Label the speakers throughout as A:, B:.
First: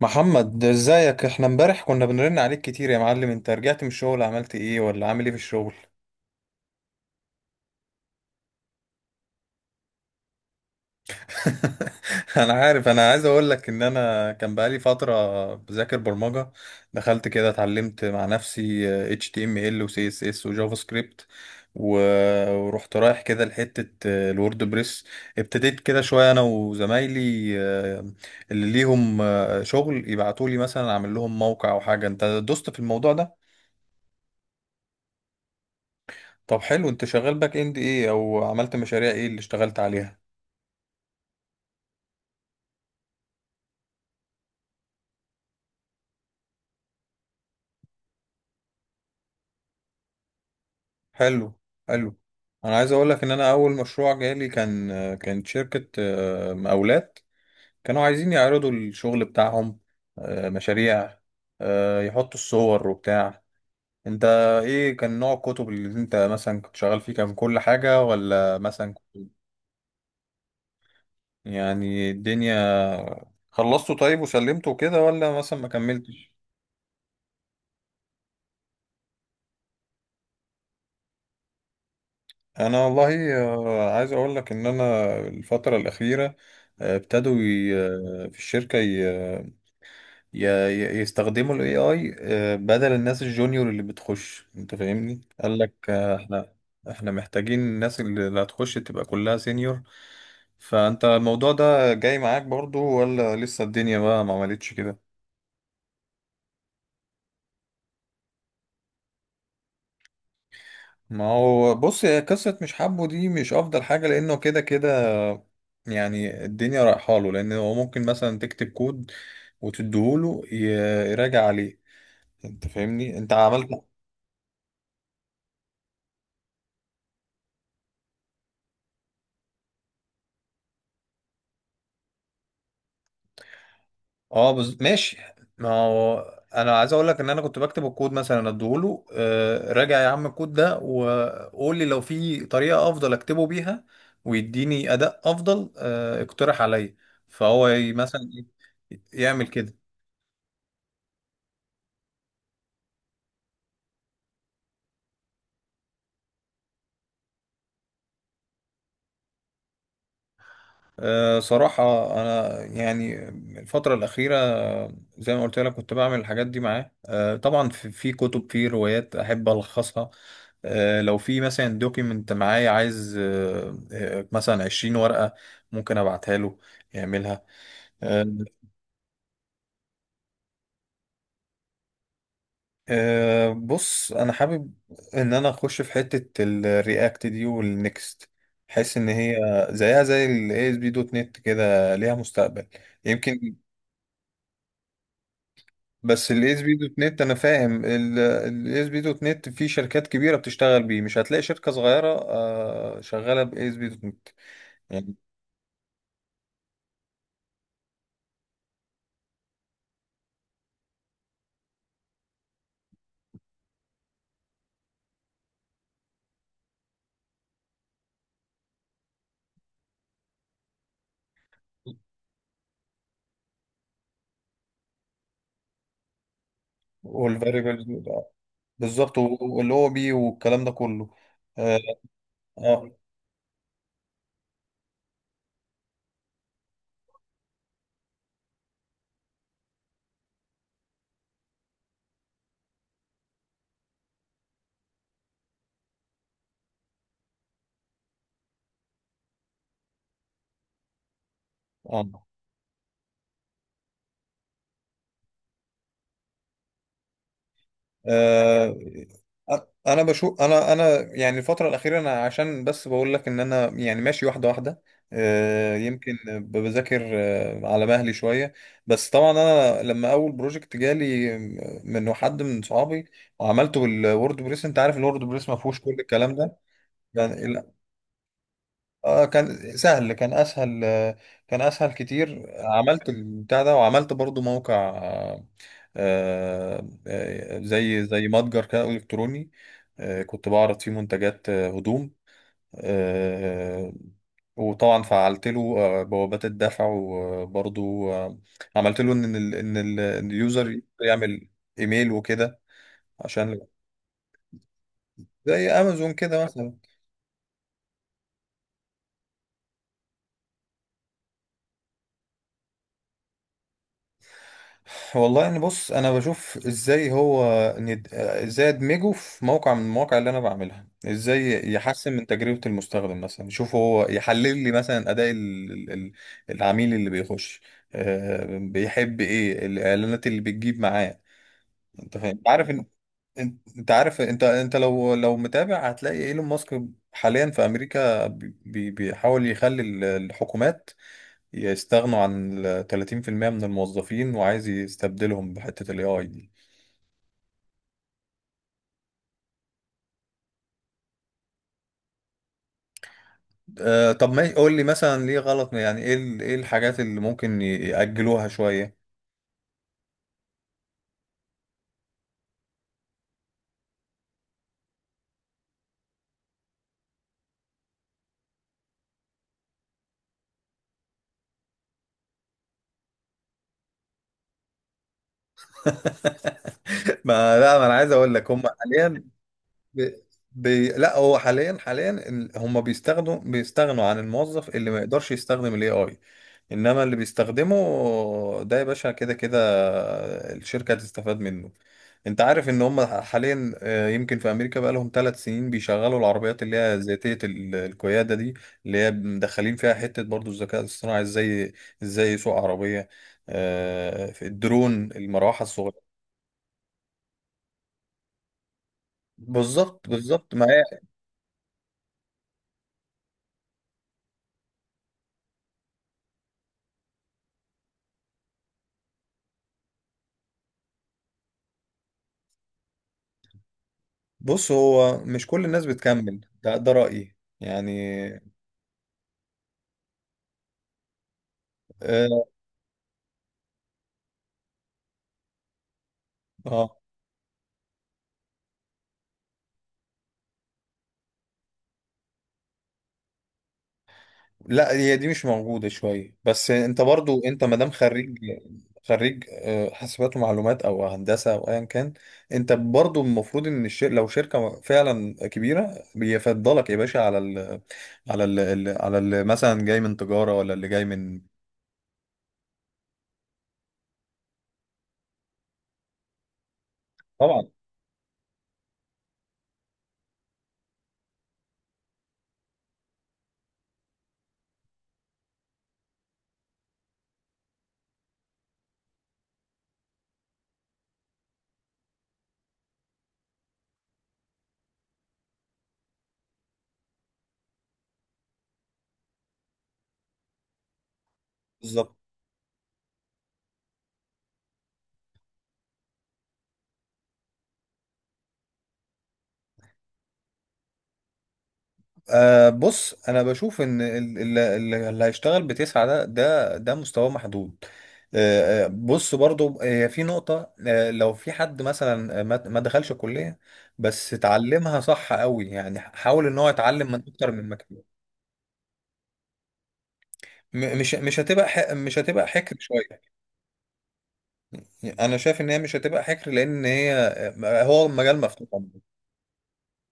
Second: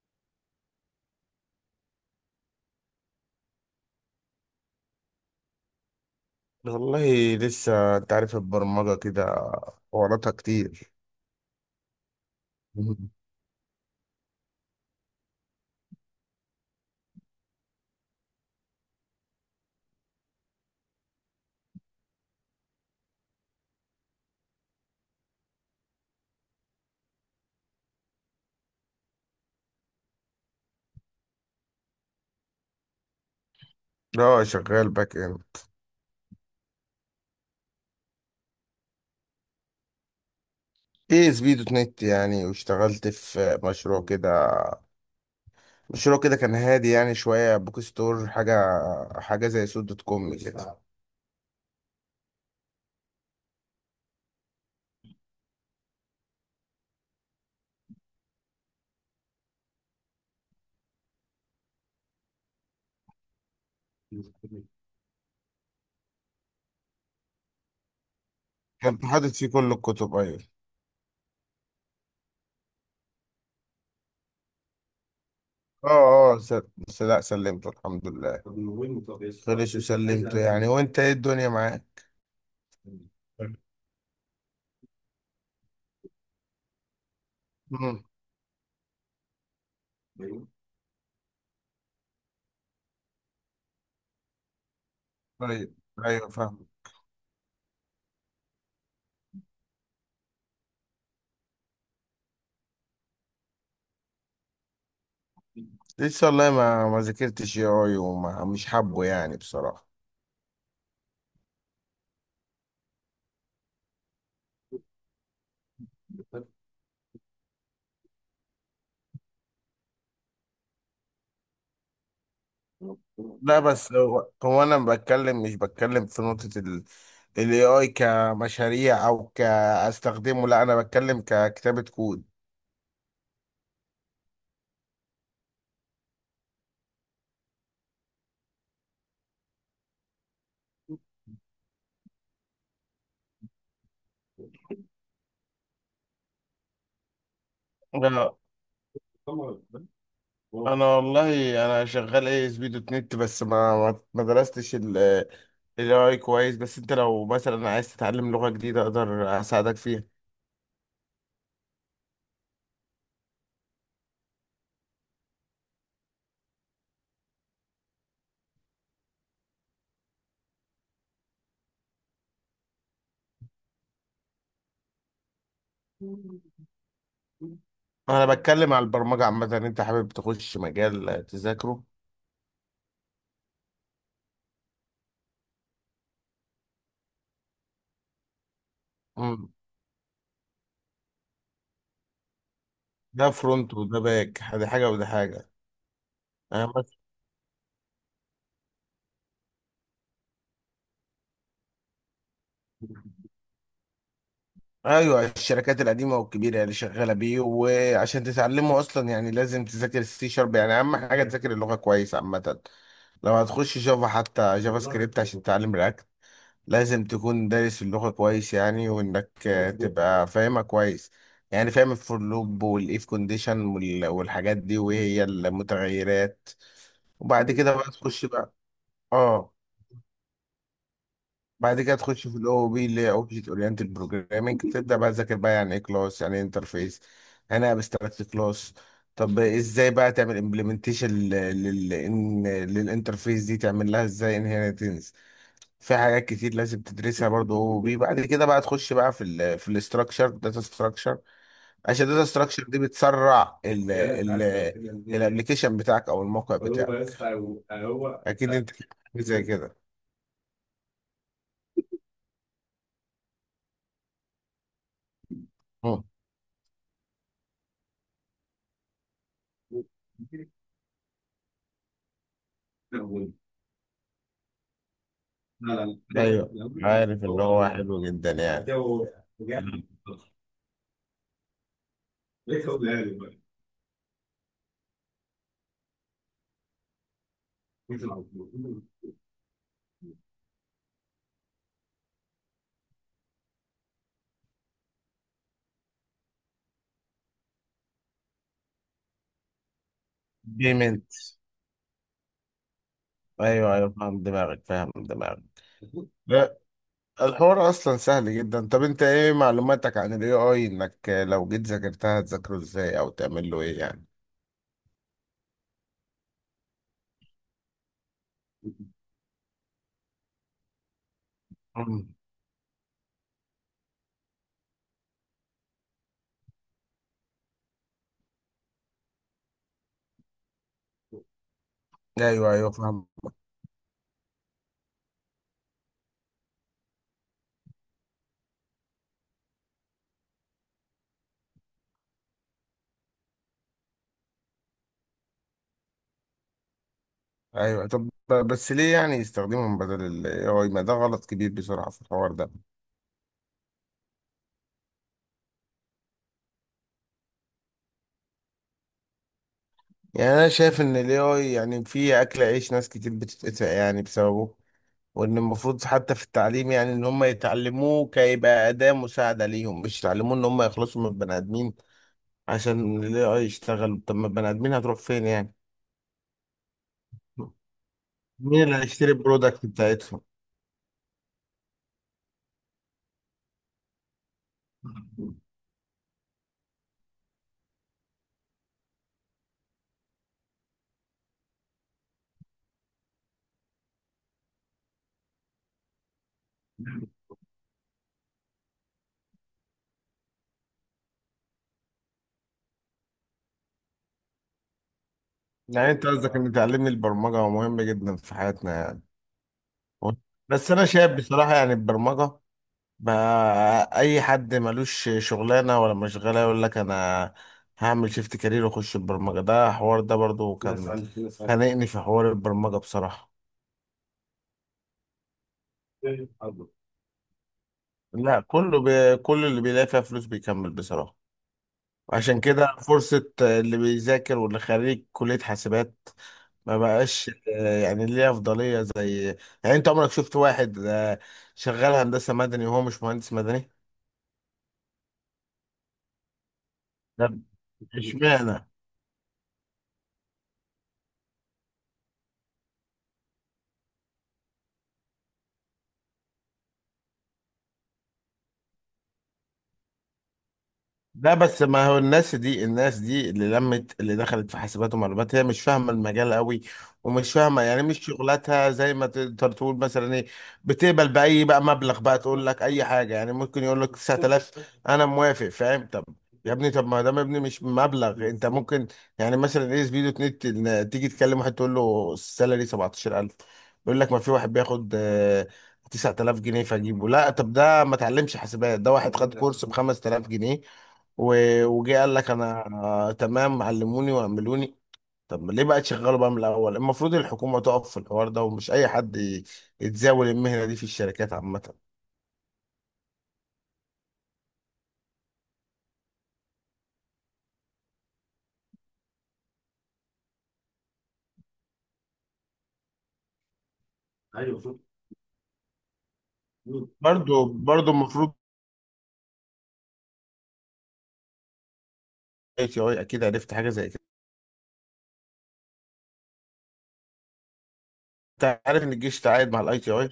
A: محمد ازيك، احنا امبارح كنا بنرن عليك كتير يا معلم. انت رجعت من الشغل عملت ايه ولا عامل ايه في الشغل؟
B: والله لسه انت عارف البرمجة كده وراتها كتير.
A: انا عارف، انا عايز اقول لك ان انا كان بقالي فترة بذاكر برمجة. دخلت كده اتعلمت مع نفسي HTML و CSS و جافا سكريبت و- ورحت رايح كده لحتة الووردبريس. ابتديت كده شوية انا وزمايلي، اللي ليهم شغل يبعتولي مثلا اعمل لهم موقع او حاجة. انت دوست في الموضوع ده؟
B: لا، شغال باك اند.
A: طب حلو، انت شغال باك اند ايه او عملت مشاريع ايه اللي اشتغلت عليها؟
B: اي اس بي دوت نت يعني، واشتغلت في مشروع كده، مشروع كده كان هادي يعني، شوية بوك ستور حاجة، حاجة زي سوق دوت كوم كده.
A: حلو، حلو. انا عايز اقول لك ان انا اول مشروع جالي كان، كانت شركة مقاولات، كانوا عايزين يعرضوا الشغل بتاعهم، مشاريع، يحطوا الصور وبتاع. انت ايه كان نوع الكتب اللي انت مثلا كنت شغال فيه، كان كل حاجة ولا مثلا
B: كنت حاطط فيه كل الكتب، ايوه.
A: يعني الدنيا؟ خلصته طيب وسلمته كده ولا مثلا ما كملتش؟
B: اه. اه سل... لا، سلمته الحمد لله، خلص وسلمته يعني. وانت ايه الدنيا معاك؟
A: انا والله، عايز اقول لك ان انا الفتره الاخيره، ابتدوا
B: مم.
A: في الشركه ي- يستخدموا الاي اي بدل الناس الجونيور اللي بتخش. انت فاهمني؟ قال لك
B: طيب. ايوه
A: احنا،
B: فاهم.
A: احنا محتاجين الناس اللي هتخش تبقى كلها سينيور. فانت الموضوع ده جاي معاك برضو، ولا لسه الدنيا بقى ما عملتش كده؟
B: لسه والله ما ذاكرتش اي اي، وما مش حابه يعني بصراحة.
A: ما هو بص، هي قصة مش حابه دي مش أفضل حاجة، لأنه كده كده يعني الدنيا رايحة له. لأن هو ممكن مثلا تكتب كود وتديهوله يراجع عليه. أنت فاهمني؟ أنت
B: لا
A: عملت
B: بس هو انا بتكلم، مش بتكلم في نقطة ال الاي اي كمشاريع او كاستخدمه، لا انا بتكلم ككتابة كود.
A: ماشي. ما هو أنا عايز أقول لك إن أنا كنت بكتب الكود مثلا أديهوله، راجع يا عم الكود ده وقول لي لو في طريقة أفضل أكتبه بيها ويديني أداء أفضل. اقترح عليا. فهو مثلا
B: لا،
A: يعمل كده.
B: انا والله انا شغال اي اس بي دوت نت، بس ما درستش ال الاي اي كويس. بس انت لو مثلا عايز تتعلم لغة جديدة اقدر اساعدك فيها.
A: أه صراحة أنا يعني الفترة الأخيرة، زي ما قلت لك كنت بعمل الحاجات دي معاه. أه طبعا في كتب، في روايات أحب ألخصها. أه لو في مثلا دوكيمنت معايا عايز، أه مثلا 20 ورقة، ممكن أبعتها له يعملها. أه.
B: انا بتكلم على البرمجة عامة، انت حابب تخش مجال تذاكره؟
A: أه بص، أنا حابب إن أنا أخش في حتة الرياكت دي والنكست. حس إن هي زيها زي ASP.NET، كده ليها مستقبل
B: ده
A: يمكن.
B: فرونت وده باك، ده حاجه وده حاجه.
A: بس الاس
B: انا
A: بي
B: بس.
A: دوت نت، انا فاهم الاس بي دوت نت في شركات كبيره بتشتغل بيه، مش هتلاقي شركه صغيره شغاله باس بي دوت نت يعني.
B: ايوه، الشركات القديمه والكبيره اللي شغاله بيه. وعشان تتعلمه اصلا يعني لازم تذاكر السي شارب، يعني اهم حاجه تذاكر اللغه كويس عامه. لو هتخش جافا حتى جافا سكريبت عشان تتعلم رياكت، لازم تكون دارس اللغه كويس يعني، وانك تبقى فاهمها كويس. يعني فاهم الفور لوب والايف كونديشن والحاجات دي، وهي المتغيرات. وبعد كده
A: والفاريبلز.
B: بقى تخش بقى.
A: بالظبط،
B: اه.
A: واللي هو بيه والكلام ده كله. اه.
B: بعد كده تخش في الاو بي
A: اه.
B: اللي هي اوبجكت اورينتد بروجرامنج، تبدا بقى تذاكر بقى يعني ايه كلاس، يعني ايه انترفيس، يعني ايه ابستراكت كلاس. طب ازاي بقى تعمل امبلمنتيشن للانترفيس دي، تعمل لها ازاي انهيرتنس. في حاجات كتير لازم تدرسها برضه او بي. بعد كده بقى تخش بقى في ال في الاستراكشر، داتا ستراكشر،
A: آه.
B: عشان الداتا ستراكشر دي بتسرع الابلكيشن بتاعك او الموقع بتاعك. اكيد انت
A: آه،
B: في حاجة زي كده.
A: انا بشوف، انا يعني الفتره الاخيره انا، عشان بس بقول لك ان انا يعني ماشي واحده واحده. يمكن بذاكر على مهلي شويه. بس طبعا انا لما اول بروجكت جالي من حد من صحابي وعملته بالوورد بريس، انت عارف الوورد بريس ما فيهوش كل
B: ده
A: الكلام ده.
B: ايوه. عارف ان
A: يعني
B: هو حلو جدا يعني، جو.
A: اه كان سهل، كان اسهل، كان اسهل كتير. عملت البتاع ده وعملت برضو موقع، زي متجر كده إلكتروني. كنت بعرض فيه منتجات، هدوم، آه، وطبعا فعلت له بوابات الدفع وبرضو عملت له ان إن اليوزر
B: بيمنت.
A: يعمل ايميل وكده، عشان
B: ايوه ايوه، فاهم دماغك فاهم دماغك.
A: زي امازون كده
B: لا،
A: مثلا.
B: الحوار اصلا سهل جدا. طب انت ايه معلوماتك عن الاي اي؟ انك لو جيت ذاكرتها هتذاكره ازاي، او تعمل له ايه يعني؟
A: والله يعني بص، انا بشوف ازاي هو ازاي ادمجه في موقع من المواقع اللي انا بعملها، ازاي
B: مم.
A: يحسن من تجربة المستخدم مثلا. يشوف هو، يحلل لي مثلا اداء العميل اللي بيخش، بيحب ايه، الاعلانات اللي بتجيب معاه. انت فاهم، انت
B: ايوه
A: عارف
B: ايوه
A: ان،
B: فاهم.
A: انت أنت عارف، انت لو، لو متابع هتلاقي ايلون ماسك حاليا في امريكا بيحاول يخلي الحكومات يستغنوا عن ال 30% من الموظفين، وعايز يستبدلهم بحتة ال AI دي.
B: ايوه طب. بس ليه يعني يستخدمهم بدل الاي اي؟ ما ده غلط كبير بسرعه في الحوار ده.
A: آه طب ما قول لي مثلا ليه غلط، يعني ايه ايه الحاجات اللي ممكن يأجلوها شوية؟
B: يعني انا شايف ان الاي اي يعني في اكل عيش ناس كتير بتتقطع يعني بسببه. وان المفروض حتى في التعليم يعني ان هم يتعلموه كيبقى اداة مساعدة ليهم، مش يتعلموه ان هم يخلصوا من البني ادمين عشان ال AI يشتغل. طب ما البني ادمين هتروح فين يعني؟
A: ما انا عايز اقول لك هم
B: مين اللي هيشتري
A: حاليا
B: البرودكت
A: ب...
B: بتاعتهم؟
A: لا، هو حاليا حاليا هم بيستخدموا، بيستغنوا عن الموظف اللي ما يقدرش يستخدم الاي اي. انما اللي بيستخدمه ده يا باشا كده كده الشركة هتستفاد منه. انت عارف ان هم حاليا، يمكن في امريكا بقى لهم 3 سنين بيشغلوا العربيات اللي هي ذاتية القيادة دي، اللي هي مدخلين فيها حتة برضو الذكاء الاصطناعي، ازاي ازاي يسوق عربية. في الدرون، المروحة
B: يعني انت
A: الصغيرة.
B: قصدك ان تعلمني البرمجة مهم جدا في حياتنا يعني.
A: بالظبط، بالظبط. ما
B: بس انا شايف بصراحة يعني البرمجة بقى اي حد ملوش شغلانة ولا مشغلة يقول لك انا هعمل شيفت كارير واخش البرمجة. ده حوار، ده برضو كان خانقني في حوار البرمجة بصراحة.
A: بص، هو مش كل الناس بتكمل ده، ده رأيي يعني.
B: لا كله بي... كل اللي بيلاقي فيها فلوس بيكمل بصراحة. عشان
A: اه.
B: كده فرصة اللي بيذاكر واللي خريج كلية حاسبات ما
A: آه.
B: بقاش يعني ليه أفضلية زي. يعني أنت عمرك شفت واحد شغال هندسة مدني وهو مش مهندس مدني؟
A: لا هي دي مش موجودة شوية، بس انت برضو
B: لا.
A: انت مادام خريج،
B: اشمعنى؟
A: خريج حاسبات ومعلومات او هندسة او ايا كان، انت برضو المفروض ان لو شركة فعلا كبيرة بيفضلك يا باشا على مثلا جاي من تجارة ولا اللي جاي
B: لا
A: من.
B: بس ما هو الناس دي، الناس دي اللي لمت اللي دخلت في حاسبات ومعلومات هي مش فاهمه المجال قوي، ومش فاهمه
A: طبعا.
B: يعني مش شغلتها زي ما تقدر تقول مثلا ايه. بتقبل باي بقى مبلغ، بقى تقول لك اي حاجه، يعني ممكن يقول لك 9000 انا موافق فاهم. طب يا ابني، طب ما دام ابني مش مبلغ، انت ممكن يعني مثلا ايه، سبيدو نت، تيجي تكلم واحد تقول له السالري 17,000، يقول لك ما في واحد بياخد 9000 جنيه. فاجيبه لا، طب ده ما اتعلمش حاسبات، ده واحد خد كورس ب 5000 جنيه، وجه قال
A: بالظبط.
B: لك انا تمام علموني واعملوني. طب ليه بقى تشغله بقى من الاول؟ المفروض الحكومه تقف في الحوار ده، ومش اي حد يتزاول المهنه دي في الشركات عامه.
A: أه بص، انا بشوف ان اللي هيشتغل بـ 9 ده، ده ده مستواه محدود. أه بص برضو هي في نقطة، أه لو في حد مثلا ما دخلش الكلية بس اتعلمها صح قوي، يعني حاول ان هو يتعلم من
B: برضو،
A: اكتر من
B: برضو
A: مكان.
B: المفروض
A: مش هتبقى مش هتبقى
B: اي
A: حكر
B: تي اي
A: شوية.
B: اكيد عرفت حاجه زي كده.
A: يعني انا شايف ان هي مش هتبقى حكر، لان هي هو مجال
B: انت
A: مفتوح
B: عارف ان
A: عموماً.
B: الجيش تعاقد مع الاي تي اي؟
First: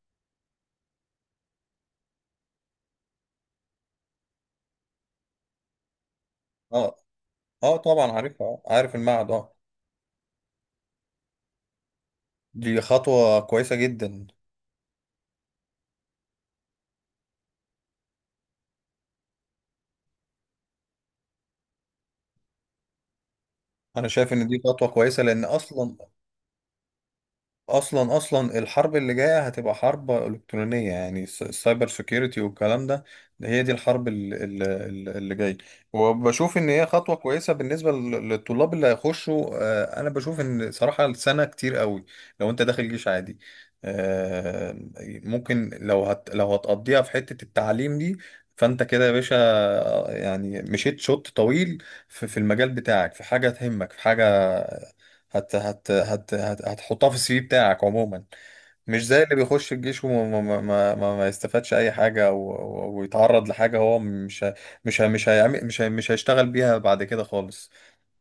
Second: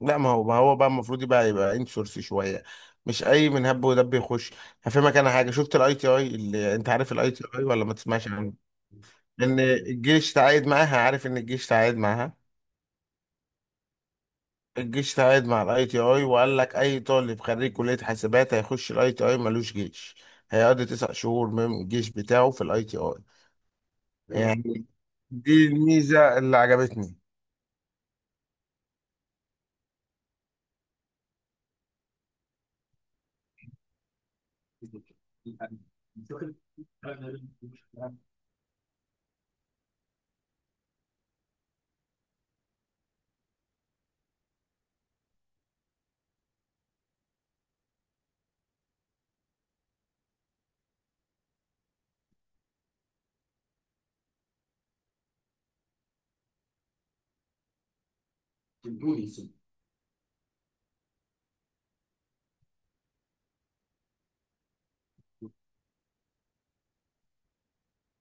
B: لا ما هو، ما هو بقى المفروض يبقى انسورس شويه، مش اي من هب ودب يخش. هفهمك انا حاجه، شفت الاي تي اي؟ اللي انت
A: اه.
B: عارف الاي تي اي
A: اه
B: ولا ما
A: طبعا
B: تسمعش
A: عارفها،
B: عنه؟
A: عارف المعهد. اه.
B: ان الجيش تعاقد معاها، عارف ان الجيش تعاقد معاها.
A: دي خطوة كويسة جدا.
B: الجيش تعاقد مع الاي تي اي وقال لك اي طالب خريج كلية حاسبات هيخش الاي تي اي ملوش جيش، هيقضي 9 شهور من الجيش بتاعه في الاي تي اي،
A: انا شايف ان دي
B: يعني.
A: خطوه كويسه، لان
B: دي
A: اصلا،
B: الميزة اللي عجبتني.
A: اصلا اصلا الحرب اللي جايه هتبقى حرب الكترونيه، يعني السايبر سيكيورتي والكلام ده، ده هي دي الحرب اللي جايه. وبشوف ان هي خطوه كويسه بالنسبه للطلاب اللي هيخشوا. انا بشوف ان صراحه السنه كتير قوي لو انت داخل جيش عادي. آه، ممكن لو هت، لو هتقضيها في حته التعليم دي، فانت كده يا باشا يعني مشيت شوط طويل في في المجال بتاعك، في حاجه تهمك، في حاجه هت هت هت هت هتحطها في السي في بتاعك عموما. مش زي اللي بيخش الجيش وما ما ما ما ما يستفادش اي حاجه، ويتعرض لحاجه هو مش ه- مش ه- مش هيعمل مش ه- مش هيشتغل بيها بعد كده خالص.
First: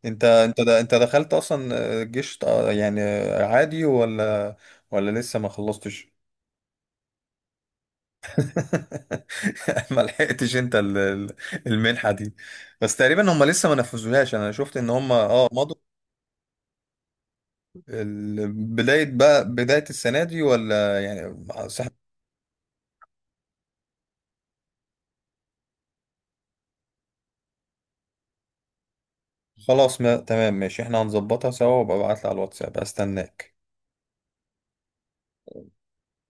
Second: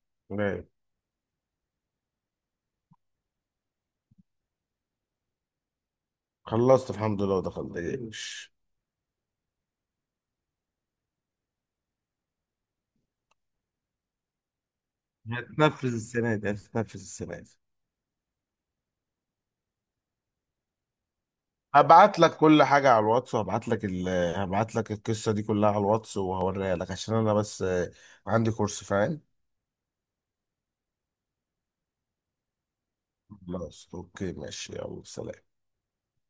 A: انت انت
B: تمام،
A: د- انت دخلت اصلا الجيش يعني عادي، ولا، ولا لسه ما خلصتش؟
B: خلصت الحمد لله ودخلت الجيش.
A: ما لحقتش انت المنحه دي. بس تقريبا هم لسه ما نفذوهاش، انا شفت ان هم اه مضوا
B: هتنفذ السنة دي، هتنفذ السنة دي.
A: بداية، بقى بداية السنة دي ولا يعني؟ صح.
B: هبعت لك كل حاجة على الواتس وهبعت لك ال... هبعت لك القصة دي كلها على الواتس وهوريها لك، عشان انا بس عندي كورس، فاهم.
A: خلاص ما تمام ماشي، احنا هنظبطها سوا. وابقى ابعتلي على الواتساب، استناك.
B: خلاص اوكي، ماشي، يلا سلام.